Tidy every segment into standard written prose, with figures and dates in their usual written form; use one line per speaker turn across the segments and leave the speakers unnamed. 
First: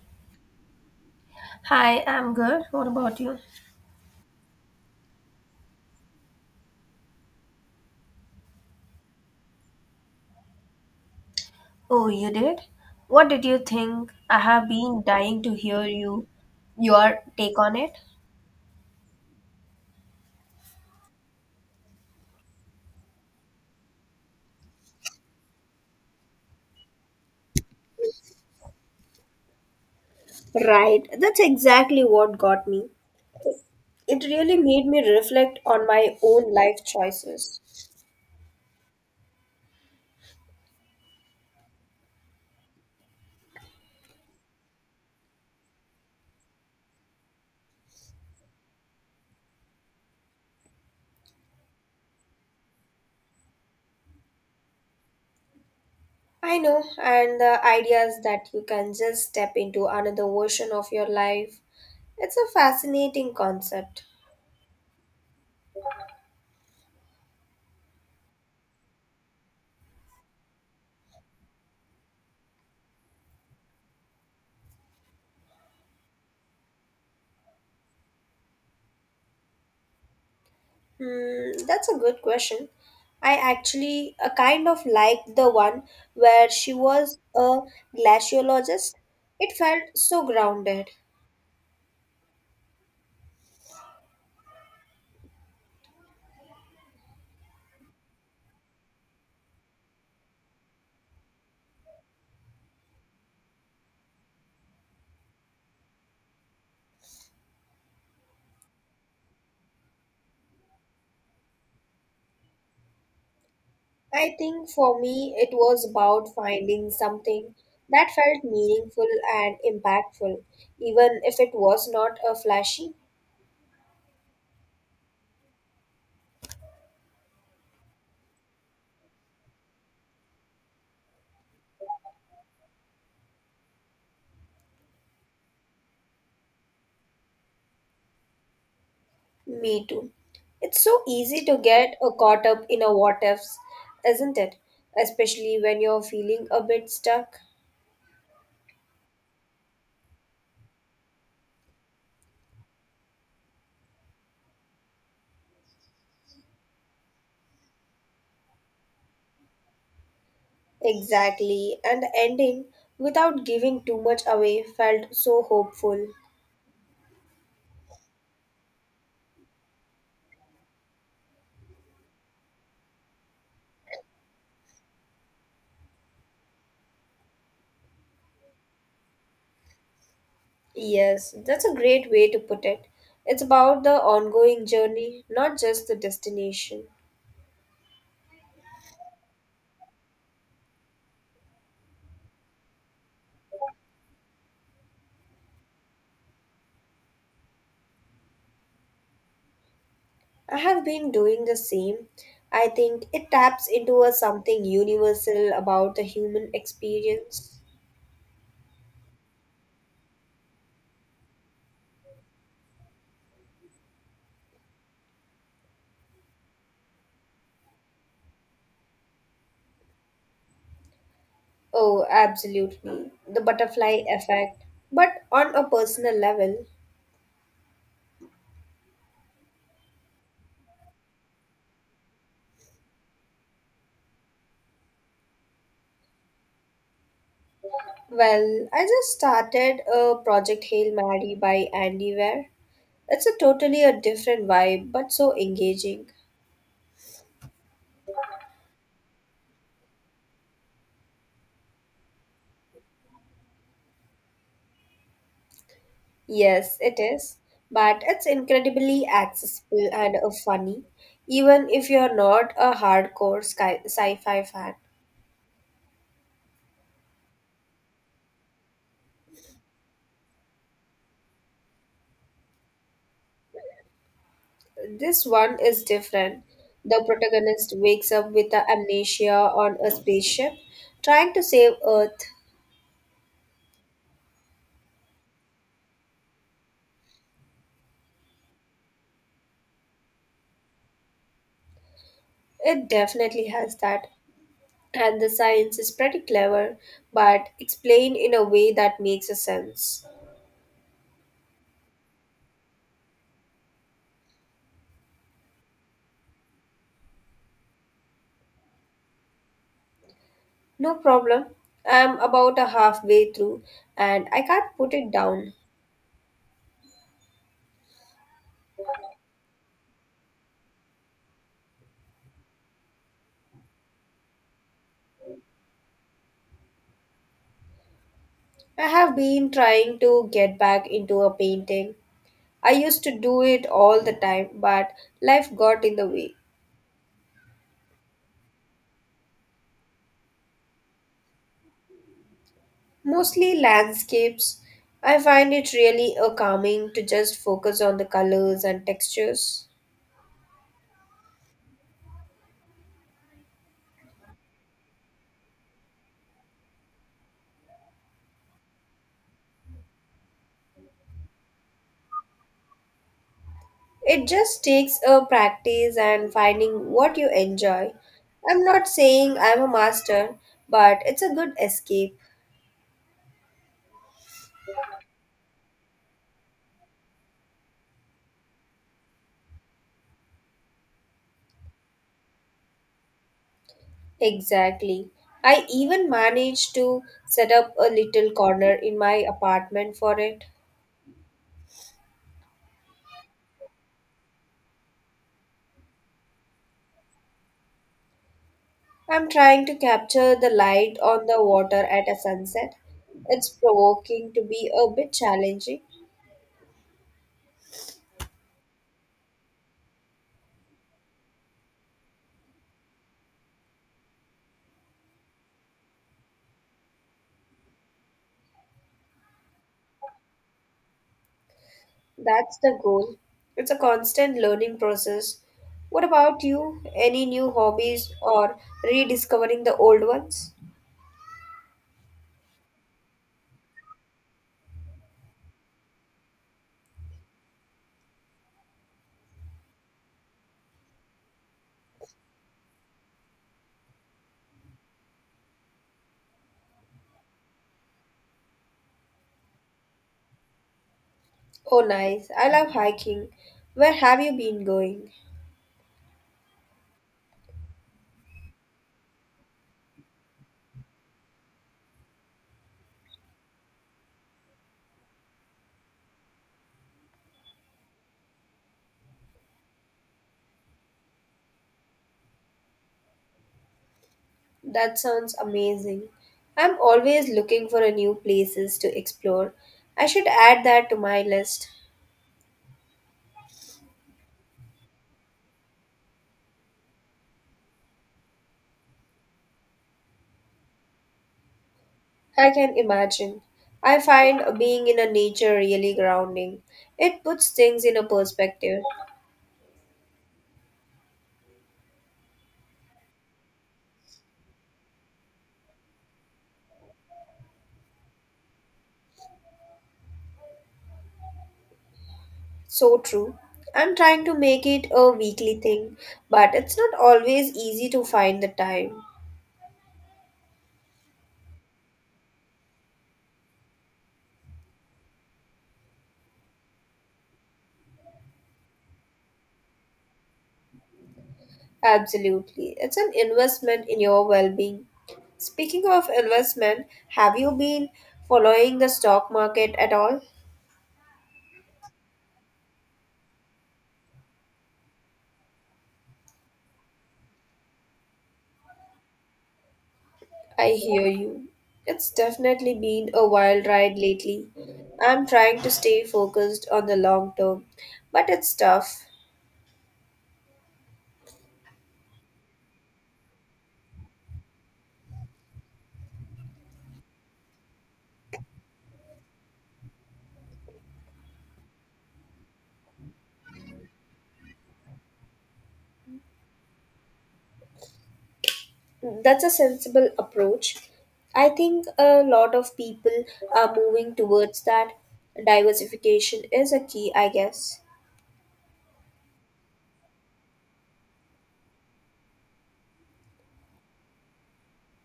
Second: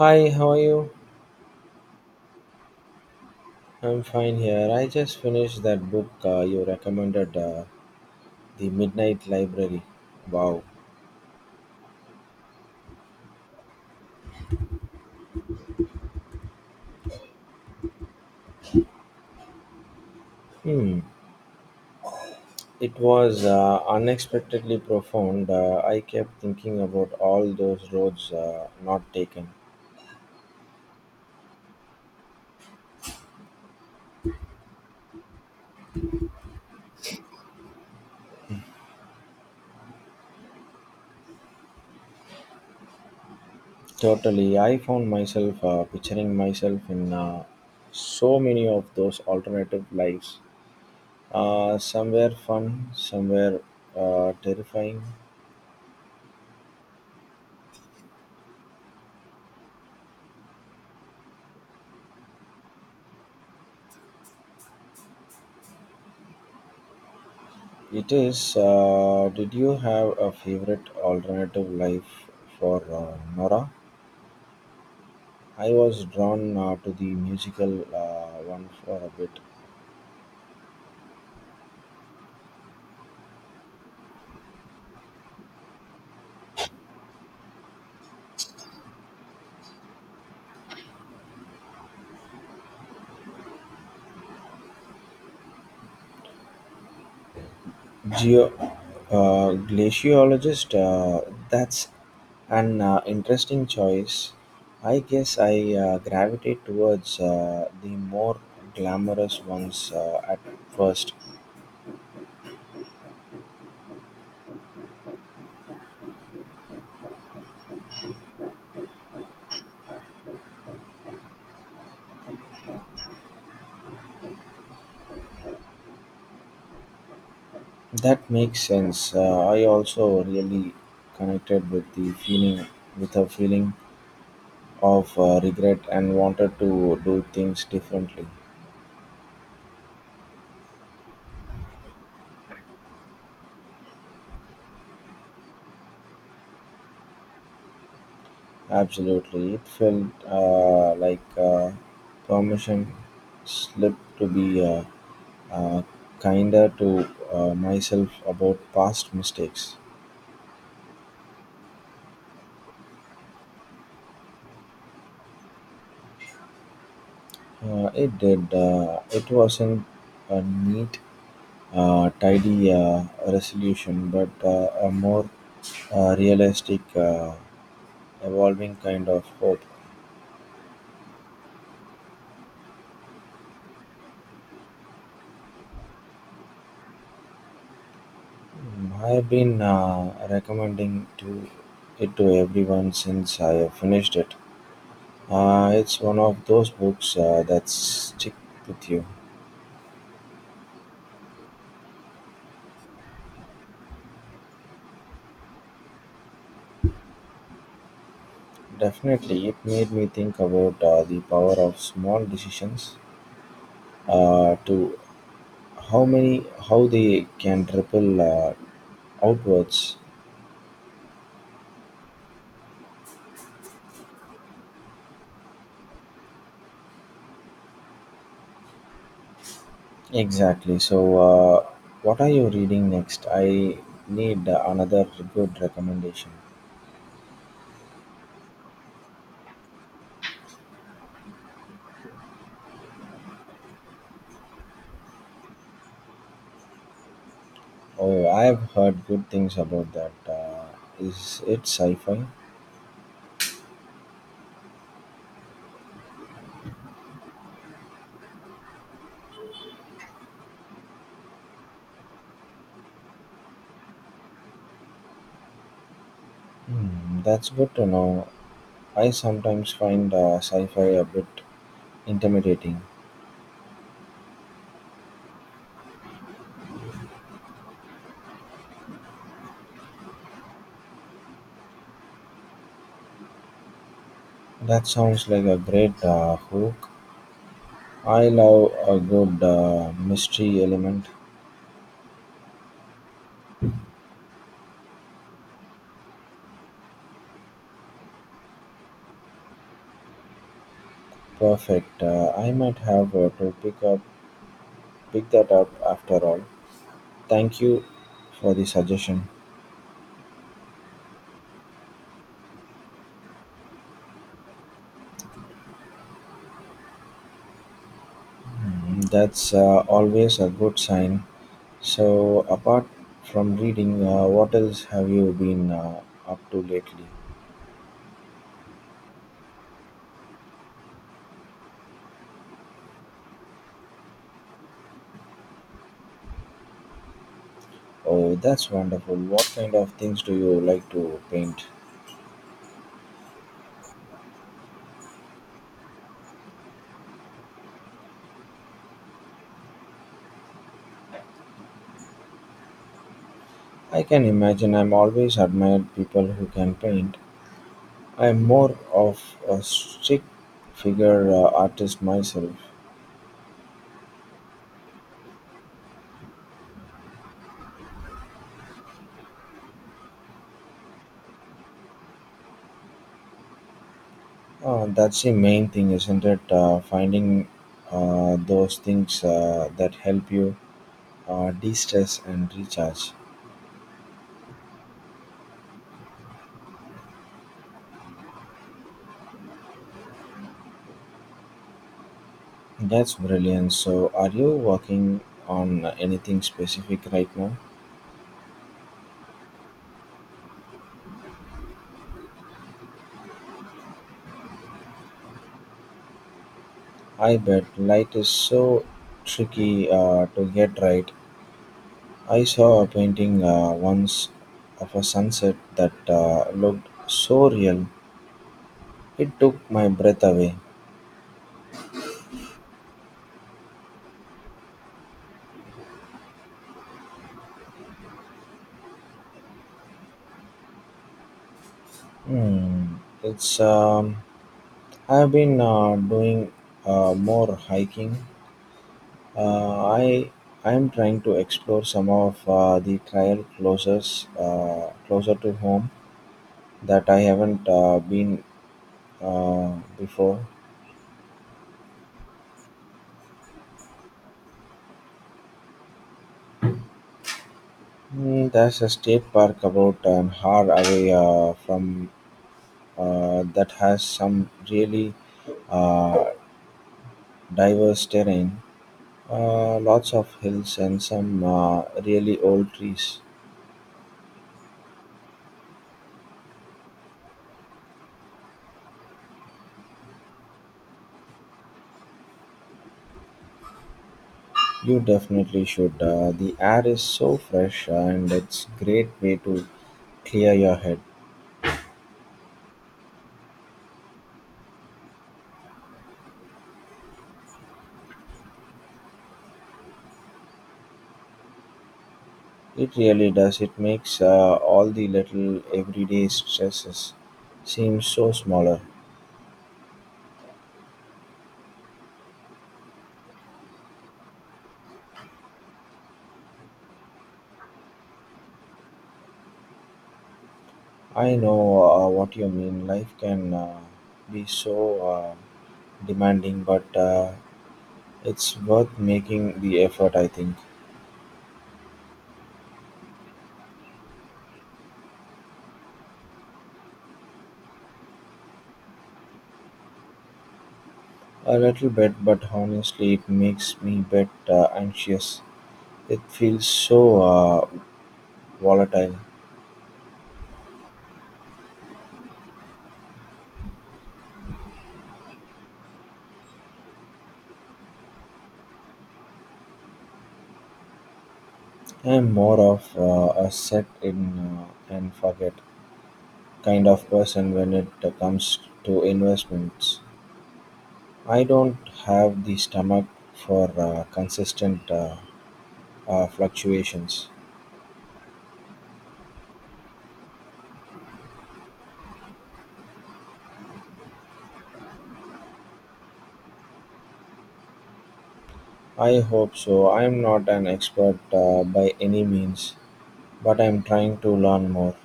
Hi, how are you?
Hi, I'm good. What about you?
I'm fine here. I just finished that book you recommended, The Midnight Library. Wow.
Oh, you did? What did you think? I have been dying to hear you your take on it.
Hmm. It was unexpectedly profound. I kept thinking about all those roads not taken.
Right, that's exactly what got me. It really made me reflect on my own life choices.
Totally. I found myself picturing myself in so many of those alternative lives. Somewhere fun, somewhere terrifying.
I know, and the ideas that you can just step into another version of your life. It's a fascinating concept.
It is. Did you have a favorite alternative life for Nora? I was drawn to the musical one for a bit.
Hmm, that's a good question. I actually kind of liked the one where she was a glaciologist. It felt so grounded.
Geo glaciologist. That's an interesting choice. I guess I gravitate towards the more glamorous ones at first.
I think for me, it was about finding something that felt meaningful and impactful, even if it was not a flashy.
That makes sense. I also really connected with the feeling, with her feeling of regret and wanted to do things differently.
Me too. It's so easy to get caught up in a what ifs, isn't it? Especially when you're feeling a bit stuck.
Absolutely. It felt like permission slip to be uh, kinder to myself about past mistakes.
Exactly, and the ending, without giving too much away, felt so hopeful.
It did. It wasn't a neat, tidy resolution, but a more realistic, evolving kind of hope.
Yes, that's a great way to put it. It's about the ongoing journey, not just the destination.
I've been recommending to it to everyone since I have finished it. It's one of those books that stick with you.
I have been doing the same. I think it taps into a something universal about the human experience.
Definitely, it made me think about the power of small decisions. To how they can ripple outwards.
Oh, absolutely. The butterfly effect. But on a personal level,
Exactly. So, what are you reading next? I need another good recommendation.
well, I just started a project Hail Mary by Andy Weir. It's a totally a different vibe, but so engaging.
Oh, I've heard good things about that. Is it sci-fi?
Yes, it is, but it's incredibly accessible and funny, even if you're not a hardcore sci-fi fan.
Hmm, that's good to know. I sometimes find sci-fi a bit intimidating.
This one is different. The protagonist wakes up with a amnesia on a spaceship, trying to save Earth.
That sounds like a great hook. I love a good mystery element.
It definitely has that, and the science is pretty clever, but explained in a way that makes a sense.
Perfect. I might have to pick that up after all. Thank you for the suggestion.
No problem. I'm about a halfway through and I can't put it down.
Hmm, that's always a good sign. So, apart from reading, what else have you been up to lately?
I have been trying to get back into a painting. I used to do it all the time, but life got in the way.
Oh, that's wonderful. What kind of things do you like to paint?
Mostly landscapes. I find it really a calming to just focus on the colors and textures.
I can imagine I'm always admired people who can paint. I'm more of a stick figure artist myself.
It just takes a practice and finding what you enjoy. I'm not saying I'm a master, but it's a good escape.
That's the main thing, isn't it? Finding those things that help you de stress and recharge.
Exactly. I even managed to set up a little corner in my apartment for it.
That's brilliant. So, are you working on anything specific right now?
I'm trying to capture the light on the water at a sunset. It's provoking to be a bit challenging.
I bet light is so tricky to get right. I saw a painting once of a sunset that looked so real. It took my breath away.
That's the goal. It's a constant learning process. What about you? Any new hobbies or rediscovering the old ones?
Hmm. It's I've been doing more hiking. Uh, I I'm trying to explore some of the trail closer to home that I haven't been before.
Oh, nice. I love hiking. Where have you been going?
There's a state park about an hour away from that has some really uh, diverse terrain, lots of hills, and some really old trees.
That sounds amazing. I'm always looking for a new places to explore. I should add that to my list.
You definitely should. The air is so fresh, and it's great way to clear your head.
I can imagine. I find being in a nature really grounding. It puts things in a perspective.
It really does. It makes all the little everyday stresses seem so smaller.
So true. I'm trying to make it a weekly thing, but it's not always easy to find the time.
I know what you mean. Life can be so uh, demanding, but it's worth making the effort, I think.
Absolutely. It's an investment in your well-being. Speaking of investment, have you been following the stock market at all?
A little bit, but honestly, it makes me a bit anxious. It feels so volatile.
I hear you. It's definitely been a wild ride lately. I'm trying to stay focused on the long term, but it's tough.
I'm more of a set in and forget kind of person when it comes to investments. I don't have the stomach for consistent fluctuations.
That's a sensible approach. I think a lot of people are moving towards that. Diversification is a key, I guess.
I hope so. I'm not an expert by any means, but I'm trying to learn more.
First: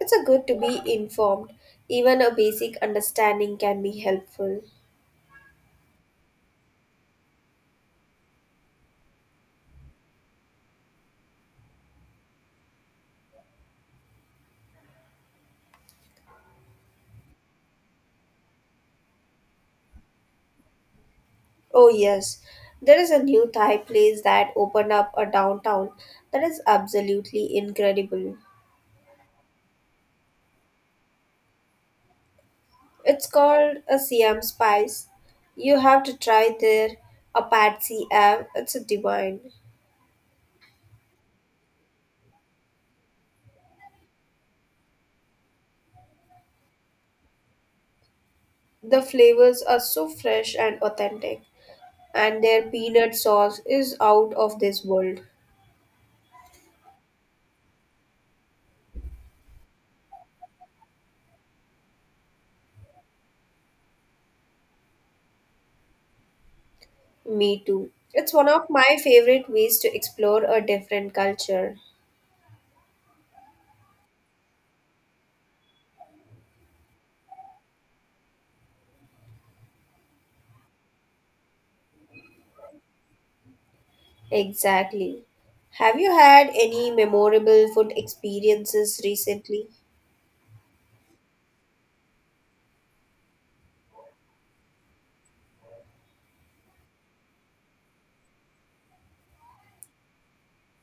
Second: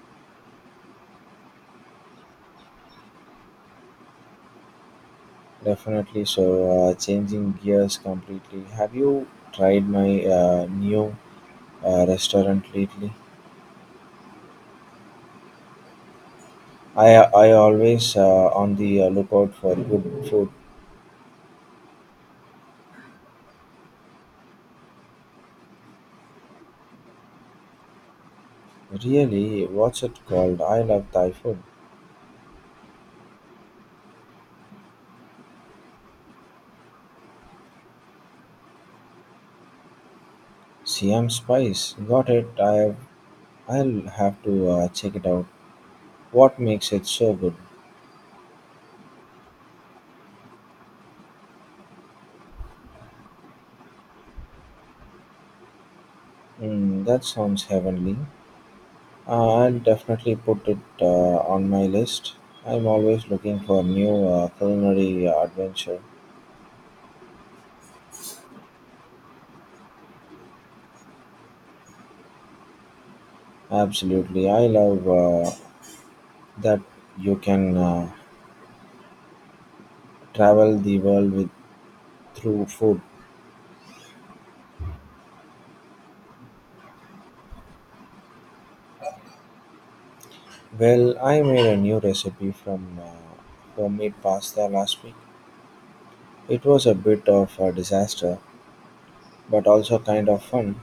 It's a good to be informed. Even a basic understanding can be helpful.
Definitely. So, changing gears completely. Have you tried my new restaurant lately? I I always on the lookout for good food.
Oh, yes. There is a new Thai place that opened up a downtown that is absolutely incredible.
Really, what's it called? I love Thai food.
It's called a Siam Spice. You have to try their Apache Ave. It's a divine.
Siam Spice. Got it. I'll have to check it out. What makes it so good?
The flavors are so fresh and authentic, and their peanut sauce is out of this world.
Mm, that sounds heavenly. I'll definitely put it on my list. I'm always looking for new culinary adventure.
Me too. It's one of my favorite ways to explore a different culture.
Absolutely, I love that you can travel the world with through food.
Exactly. Have you had any memorable food experiences recently?
Well, I made a new recipe from homemade pasta last week. It was a bit of a disaster, but also kind of fun.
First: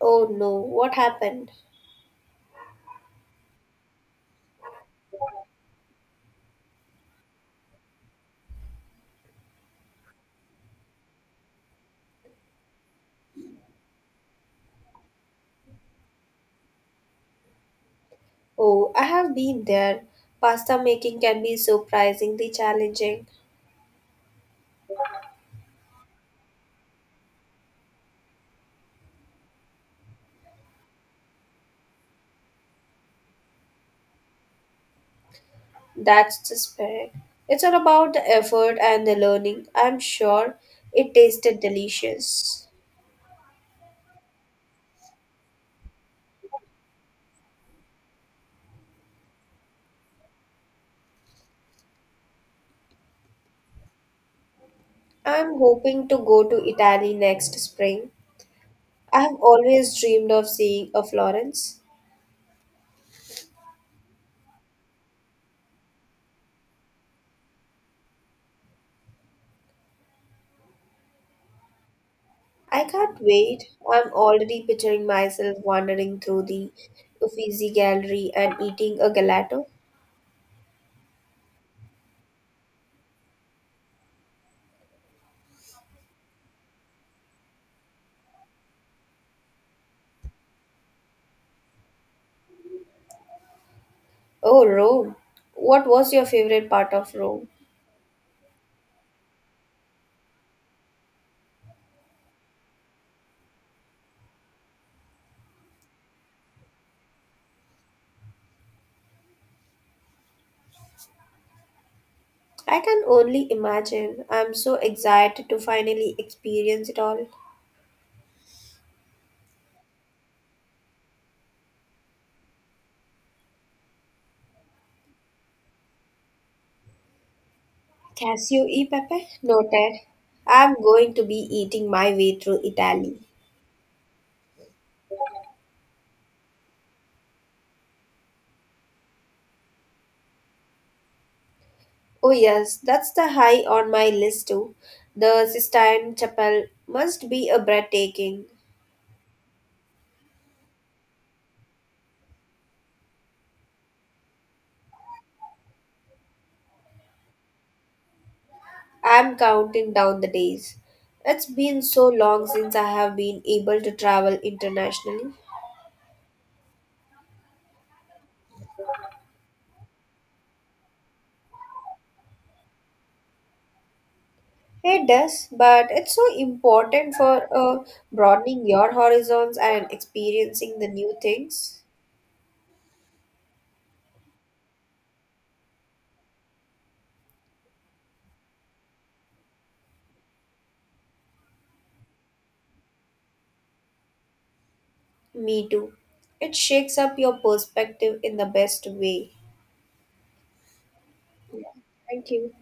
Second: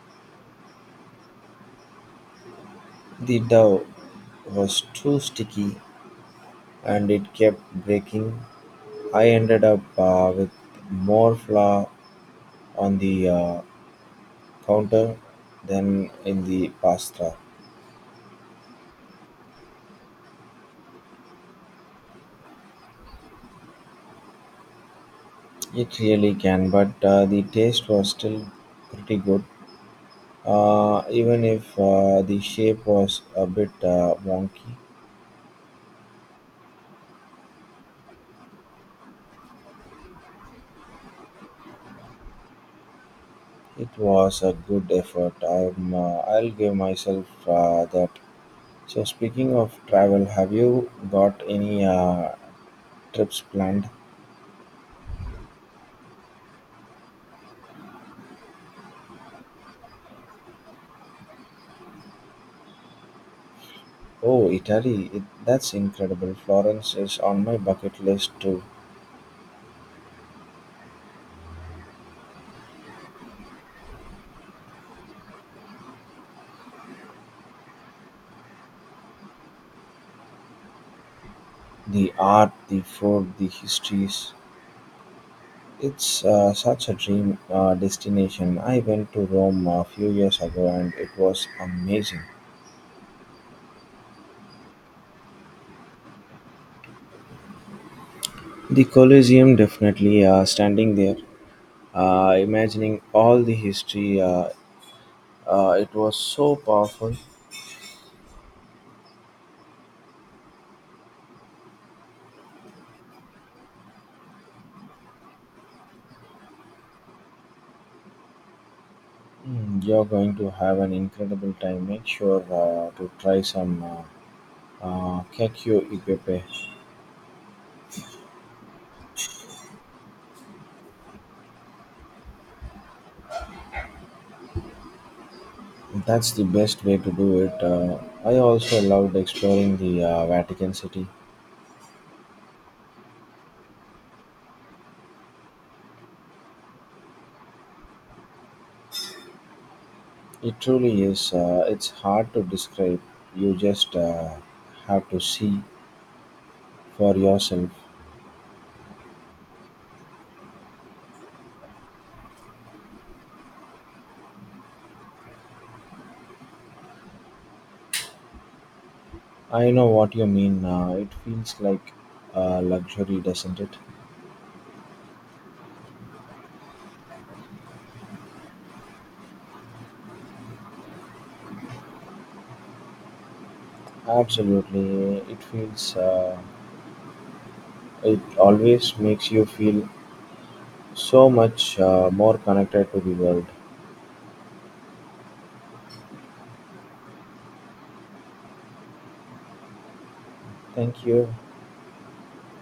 Oh no, what happened?
The dough was too sticky and it kept breaking. I ended up with more flour on the counter than in the pasta.
Oh, I have been there. Pasta making can be surprisingly challenging.
It really can, but the taste was still pretty good. Even if the shape was a bit wonky,
That's the spirit. It's all about the effort and the learning. I'm sure it tasted delicious.
it was a good effort. I'll give myself that. So, speaking of travel, have you got any trips planned?
I'm hoping to go to Italy next spring. I have always dreamed of seeing a Florence.
Oh, Italy, it, that's incredible. Florence is on my bucket list too.
I can't wait. I'm already picturing myself wandering through the Uffizi Gallery and eating a gelato.
The art, the food, the histories. It's such a dream destination. I went to Rome a few years ago and it was amazing.
Oh, Rome. What was your favorite part of Rome?
The Colosseum, definitely standing there, imagining all the history, it was so powerful.
I can only imagine. I'm so excited to finally experience it all.
Mm, you're going to have an incredible time. Make sure to try some Kekyo Ipepe.
Casio e Pepe? Noted. I'm going to be eating my way through Italy.
That's the best way to do it. I also loved exploring the Vatican City.
Oh, yes, that's the high on my list too. The Sistine Chapel must be a breathtaking.
It truly is. It's hard to describe. You just have to see for yourself.
I'm counting down the days. It's been so long since I have been able to travel internationally.
I know what you mean. It feels like luxury, doesn't it?
It does, but it's so important for broadening your horizons and experiencing the new things.
Absolutely. It feels. It always makes you feel so much more connected to the world.
Me too. It shakes up your perspective in the best way.
Thank you.
Yeah. Thank you.